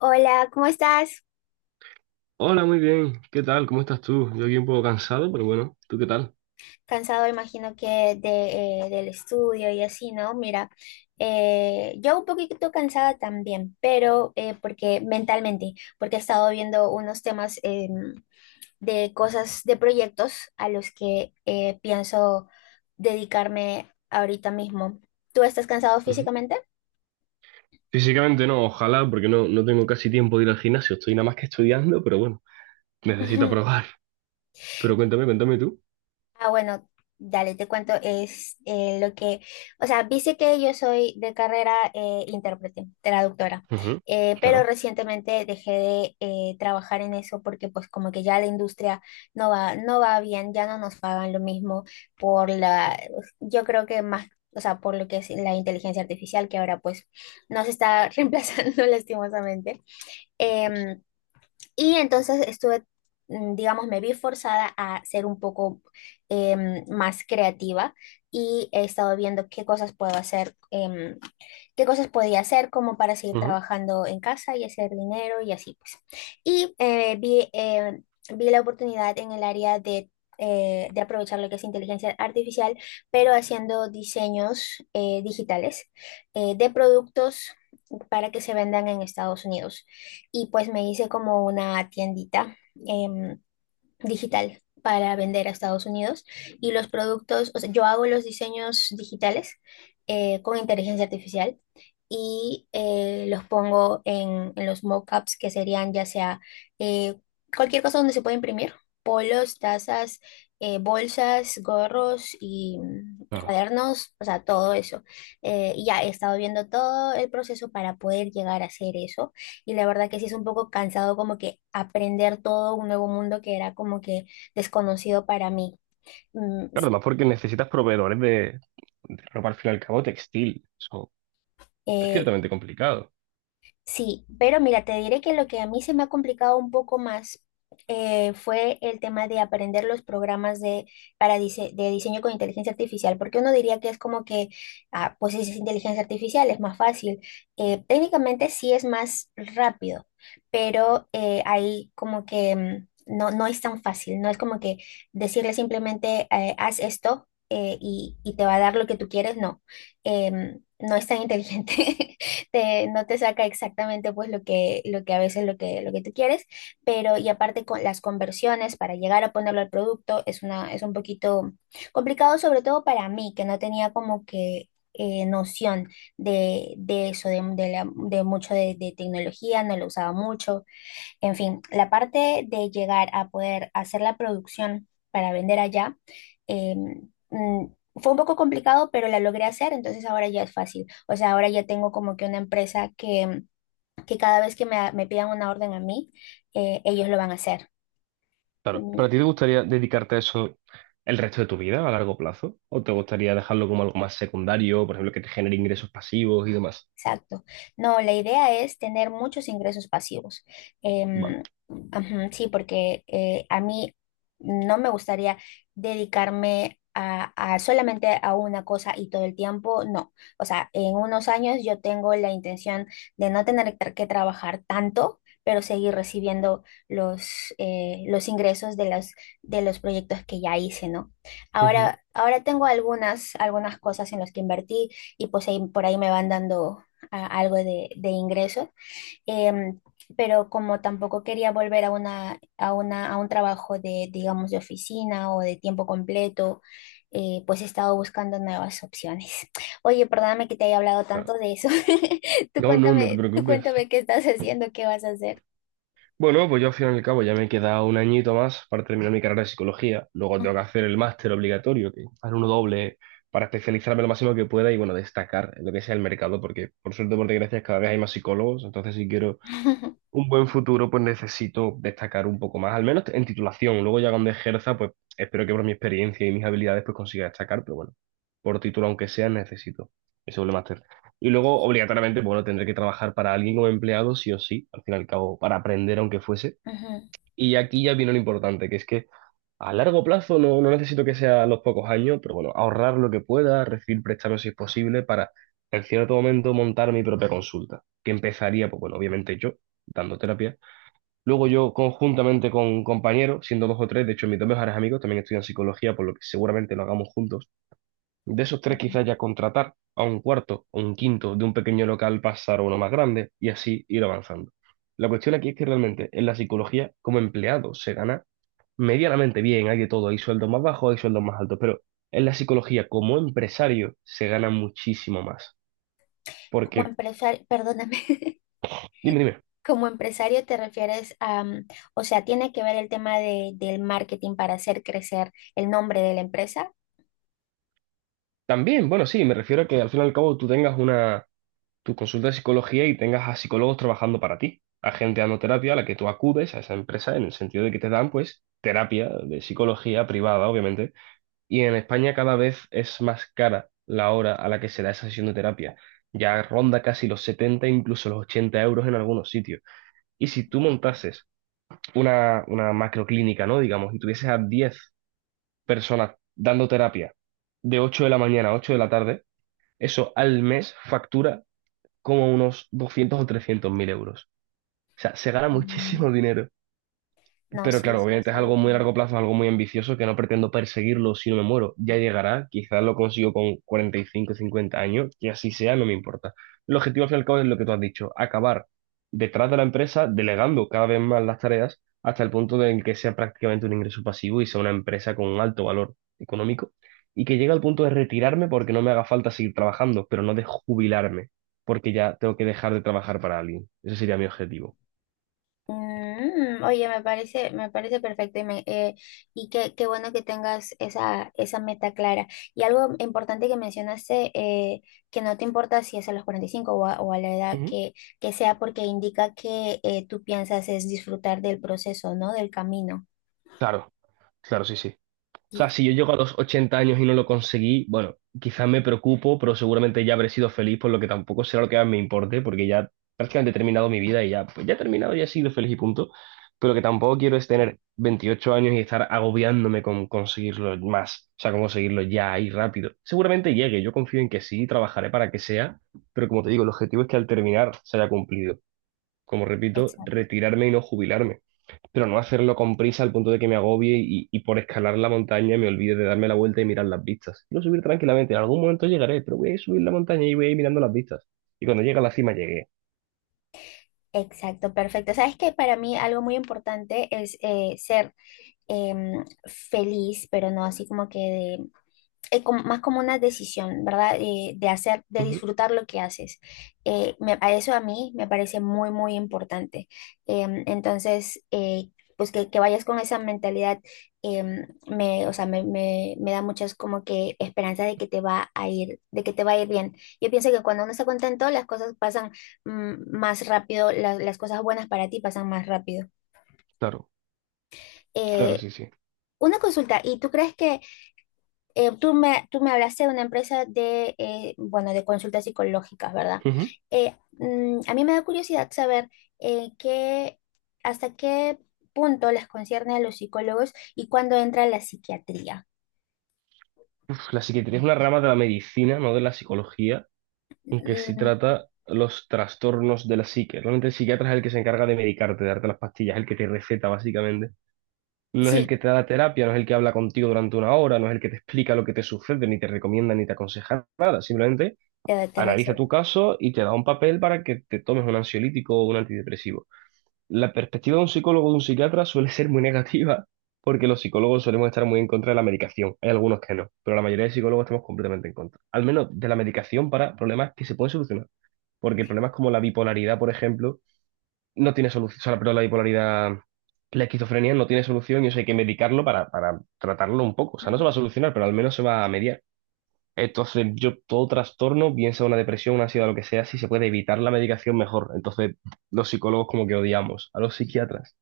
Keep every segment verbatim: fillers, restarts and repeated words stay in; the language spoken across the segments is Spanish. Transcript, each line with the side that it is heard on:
left: Hola, ¿cómo estás?
right: Hola, muy bien. ¿Qué tal? ¿Cómo estás tú? Yo aquí un poco cansado, pero bueno, ¿tú qué tal?
left: Cansado, imagino que de, eh, del estudio y así, ¿no? Mira, eh, yo un poquito cansada también, pero eh, porque mentalmente, porque he estado viendo unos temas eh, de cosas, de proyectos a los que eh, pienso dedicarme ahorita mismo. ¿Tú estás cansado
right: Ujú.
left: físicamente?
right: Físicamente no, ojalá, porque no, no tengo casi tiempo de ir al gimnasio. Estoy nada más que estudiando, pero bueno, necesito probar. Pero cuéntame, cuéntame tú.
left: Ah, bueno, dale, te cuento, es eh, lo que, o sea, viste que yo soy de carrera eh, intérprete, traductora,
right: Ujú.
left: eh, pero
right: Claro.
left: recientemente dejé de eh, trabajar en eso porque pues como que ya la industria no va, no va bien, ya no nos pagan lo mismo por la, yo creo que más, o sea, por lo que es la inteligencia artificial que ahora pues nos está reemplazando lastimosamente. Em, y entonces estuve, mm, digamos, me vi forzada a ser un poco em, más creativa y he estado viendo qué cosas puedo hacer em, qué cosas podía hacer como para seguir
right: Ujú.
left: trabajando en casa y hacer dinero y así pues. Y eh, vi, eh, vi la oportunidad en el área de, eh, de aprovechar lo que es inteligencia artificial, pero haciendo diseños eh, digitales eh, de productos para que se vendan en Estados Unidos. Y pues me hice como una tiendita em, digital para vender a Estados Unidos, y los productos, o sea, yo hago los diseños digitales eh, con inteligencia artificial y eh, los pongo en, en los mockups que serían ya sea eh, cualquier cosa donde se puede imprimir: polos, tazas, eh, bolsas, gorros y mm,
right: Claro.
left: cuadernos, o sea, todo eso. Eh, y ya he estado viendo todo el proceso para poder llegar a hacer eso, y la verdad que sí es un poco cansado, como que aprender todo un nuevo mundo que era como que desconocido para mí. Mm,
right: Claro,
left: s-
right: además porque necesitas proveedores de, de ropa al fin y al cabo textil. Eso es
left: eh,
right: ciertamente complicado.
left: Sí, pero mira, te diré que lo que a mí se me ha complicado un poco más eh, fue el tema de aprender los programas de, para dise- de diseño con inteligencia artificial, porque uno diría que es como que, ah, pues es inteligencia artificial, es más fácil. Eh, técnicamente sí es más rápido, pero eh, ahí como que mm, no, no es tan fácil, no es como que decirle simplemente eh, haz esto eh, y, y te va a dar lo que tú quieres, no. Em, no es tan inteligente. Te, no te saca exactamente pues lo que, lo que a veces lo que, lo que tú quieres, pero y aparte con las conversiones para llegar a ponerlo al producto es una, es un poquito complicado, sobre todo para mí, que no tenía como que eh, noción de, de eso, de, de la- de mucho de, de tecnología, no lo usaba mucho. En fin, la parte de llegar a poder hacer la producción para vender allá, em, mm, fue un poco complicado, pero la logré hacer, entonces ahora ya es fácil. O sea, ahora ya tengo como que una empresa que, que cada vez que me, me pidan una orden a mí, eh, ellos lo van a hacer.
right: Claro. ¿Para ti te gustaría dedicarte a eso el resto de tu vida a largo plazo? ¿O te gustaría dejarlo como algo más secundario, por ejemplo, que te genere ingresos pasivos y demás?
left: Exacto. No, la idea es tener muchos ingresos pasivos.
right: Vale.
left: Em, ajá, sí, porque eh, a mí no me gustaría dedicarme a, a solamente a una cosa y todo el tiempo, no. O sea, en unos años yo tengo la intención de no tener tra- que trabajar tanto, pero seguir recibiendo los, eh, los ingresos de los, de los proyectos que ya hice, ¿no?
right: Ujú.
left: Ahora, ahora tengo algunas, algunas cosas en las que invertí y pues ahí, por ahí me van dando a- algo de, de ingreso, em, pero como tampoco quería volver a una, a una, a un trabajo de, digamos, de oficina o de tiempo completo, eh, pues he estado buscando nuevas opciones. Oye, perdóname que te haya hablado tanto de eso. Tú
right: No, no, no te
left: cuéntame, tú
right: preocupes.
left: cuéntame qué estás haciendo, qué vas a hacer.
right: Bueno, pues yo al final y al cabo ya me queda un añito más para terminar mi carrera de psicología. Luego tengo que hacer el máster obligatorio, que hacer uno doble para especializarme lo máximo que pueda y bueno, destacar en lo que sea el mercado, porque por suerte, o por desgracia, cada vez hay más psicólogos. Entonces, si quiero un buen futuro, pues necesito destacar un poco más, al menos en titulación. Luego ya cuando ejerza, pues espero que por mi experiencia y mis habilidades pues consiga destacar, pero bueno, por título aunque sea, necesito ese doble máster. Y luego, obligatoriamente, bueno, tendré que trabajar para alguien como empleado, sí o sí, al fin y al cabo, para aprender aunque fuese.
left: Ujú.
right: Y aquí ya viene lo importante, que es que a largo plazo no, no necesito que sea a los pocos años, pero bueno, ahorrar lo que pueda, recibir préstamos si es posible, para en cierto momento montar mi propia consulta, que empezaría, pues bueno, obviamente yo, dando terapia. Luego yo conjuntamente con compañeros, siendo dos o tres, de hecho mis dos mejores amigos también estudian psicología, por lo que seguramente lo hagamos juntos. De esos tres quizás ya contratar a un cuarto o un quinto, de un pequeño local pasar a uno más grande y así ir avanzando. La cuestión aquí es que realmente en la psicología como empleado se gana medianamente bien, hay de todo, hay sueldos más bajos, hay sueldos más altos, pero en la psicología como empresario se gana muchísimo más.
left: Como
right: Porque,
left: empresario, perdóname.
right: dime, dime,
left: Como empresario te refieres a, mm, o sea, tiene que ver el tema de, del marketing para hacer crecer el nombre de la empresa.
right: también, bueno, sí, me refiero a que al fin y al cabo tú tengas una tu consulta de psicología y tengas a psicólogos trabajando para ti, a gente dando terapia a la que tú acudes a esa empresa en el sentido de que te dan pues terapia de psicología privada, obviamente, y en España cada vez es más cara la hora a la que se da esa sesión de terapia. Ya ronda casi los setenta, incluso los ochenta euros en algunos sitios. Y si tú
left: No.
right: montases una, una macroclínica, ¿no? Digamos, y tuvieses a diez personas dando terapia de ocho de la mañana a ocho de la tarde, eso al mes factura como unos doscientos o trescientos mil euros. O sea, se gana
left: Mm.
right: muchísimo dinero.
left: No,
right: Pero
left: sí,
right: claro,
left: sí,
right: obviamente es
left: estoy
right: algo muy a
left: viendo.
right: largo plazo, es algo muy ambicioso que no pretendo perseguirlo si no me muero. Ya llegará, quizás lo consigo con cuarenta y cinco, cincuenta años, que así sea, no me importa. El objetivo al fin y al cabo es lo que tú has dicho, acabar detrás de la empresa, delegando cada vez más las tareas hasta el punto de en que sea prácticamente un ingreso pasivo y sea una empresa con un alto valor económico y que llegue al punto de retirarme porque no me haga falta seguir trabajando, pero no de jubilarme, porque ya tengo que dejar de trabajar para alguien. Ese sería mi objetivo.
left: Mm, oye, me parece, me parece perfecto y, me- eh, y qué, qué bueno que tengas esa, esa meta clara. Y algo importante que mencionaste, eh, que no te importa si es a los cuarenta y cinco o a, o a la edad
right: Ujú.
left: que, que sea, porque indica que eh, tú piensas es disfrutar del proceso, ¿no? Del camino.
right: Claro, claro, sí, sí. O sea,
left: Y,
right: si yo llego a los ochenta años y no lo conseguí, bueno, quizás me preocupo, pero seguramente ya habré sido feliz, por lo que tampoco será lo que más me importe, porque ya prácticamente he terminado mi vida y ya, pues ya he terminado, ya he sido feliz y punto. Pero lo que tampoco quiero es tener veintiocho años y estar agobiándome con conseguirlo más, o sea, con conseguirlo ya y rápido. Seguramente llegue, yo confío en que sí, trabajaré para que sea, pero como te digo, el objetivo es que al terminar se haya cumplido. Como repito,
left: exacto,
right: retirarme y no jubilarme, pero no hacerlo con prisa al punto de que me agobie y, y por escalar la montaña me olvide de darme la vuelta y mirar las vistas. Quiero subir tranquilamente, en algún momento llegaré, pero voy a subir la montaña y voy a ir mirando las vistas. Y cuando llegue a la cima, llegué.
left: exacto, perfecto. Sabes que para mí algo muy importante es eh, ser em, feliz, pero no así como que eh, como- más como una decisión, ¿verdad? Eh, de hacer, de
right: Ujú.
left: disfrutar lo que haces. Eh, me- a eso a mí me parece muy, muy importante. Em, entonces, eh, pues que, que vayas con esa mentalidad, em, me, o sea, me, me- me da muchas como que esperanza de que te va a ir, de que te va a ir bien. Yo pienso que cuando uno está contento, las cosas pasan mm, más rápido, la- las cosas buenas para ti pasan más rápido.
right: Claro, claro,
left: Eh,
right: sí, sí.
left: una consulta, ¿y tú crees que eh, tú me, tú me hablaste de una empresa de, eh, bueno, de consultas psicológicas, ¿verdad?
right: Ujú.
left: Eh, mm, a mí me da curiosidad saber eh, qué, hasta qué punto les concierne a los psicólogos y cuándo entra la psiquiatría.
right: La psiquiatría es una rama de la medicina, no de la psicología, aunque sí
left: Mm,
right: trata los trastornos de la psique. Realmente el psiquiatra es el que se encarga de medicarte, de darte las pastillas, el que te receta básicamente. No es el
left: sí,
right: que te da la terapia, no es el que habla contigo durante una hora, no es el que te explica lo que te sucede, ni te recomienda, ni te aconseja nada. Simplemente
left: te, te
right: analiza tu
left: receta.
right: caso y te da un papel para que te tomes un ansiolítico o un antidepresivo. La perspectiva de un psicólogo o de un psiquiatra suele ser muy negativa porque los psicólogos solemos estar muy en contra de la medicación. Hay algunos que no, pero la mayoría de psicólogos estamos completamente en contra. Al menos de la medicación para problemas que se pueden solucionar. Porque problemas como la bipolaridad, por ejemplo, no tiene solución. O sea, pero la bipolaridad, la esquizofrenia no tiene solución y eso hay que medicarlo para, para tratarlo un poco. O sea, no se va a
left: Ujú.
right: solucionar, pero al menos se va a mediar. Entonces, yo todo trastorno, bien sea una depresión, una ansiedad, lo que sea, si se puede evitar la medicación, mejor. Entonces, los psicólogos como que odiamos a los psiquiatras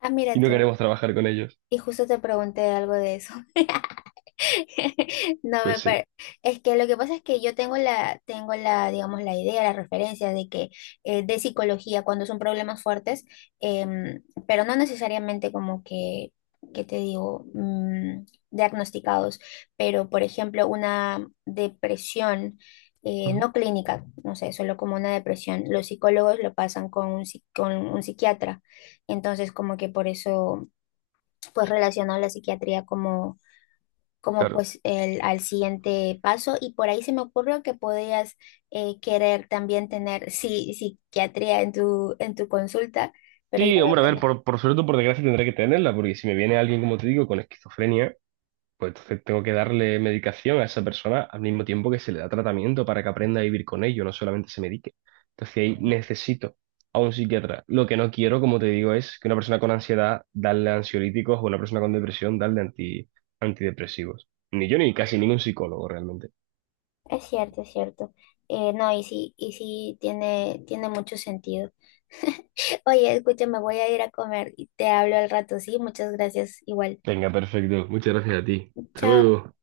left: Ah, mira
right: y no
left: tú.
right: queremos trabajar con ellos.
left: Y justo te pregunté algo de eso. No
right: Pues
left: me
right: sí.
left: parece. Es que lo que pasa es que yo tengo la, tengo la, digamos, la idea, la referencia de que eh, de psicología cuando son problemas fuertes, em, pero no necesariamente como que, que te digo, mm, diagnosticados, pero por ejemplo, una depresión eh,
right: Ujú.
left: no clínica, no sé, solo como una depresión, los psicólogos lo pasan con un, psi- con un psiquiatra, entonces como que por eso pues relaciono la psiquiatría como como
right: Claro.
left: pues el, al siguiente paso y por ahí se me ocurrió que podías eh, querer también tener sí, psiquiatría en tu, en tu consulta, pero ya
right: Sí,
left: veo
right: hombre, a
left: que
right: ver,
left: no.
right: por, por suerte o por desgracia tendré que tenerla, porque si me viene alguien, como te digo, con esquizofrenia, pues entonces tengo que darle medicación a esa persona al mismo tiempo que se le da tratamiento para que aprenda a vivir con ello, no solamente se medique. Entonces ahí necesito a un psiquiatra. Lo que no quiero, como te digo, es que una persona con ansiedad darle ansiolíticos o una persona con depresión darle anti- antidepresivos. Ni yo ni casi ningún psicólogo realmente.
left: Es cierto, es cierto. Eh, no, y sí, y sí tiene, tiene mucho sentido. Oye, escúchame, voy a ir a comer y te hablo al rato, sí, muchas gracias, igual.
right: Venga, perfecto. Muchas gracias a ti. Hasta
left: Chao.
right: luego.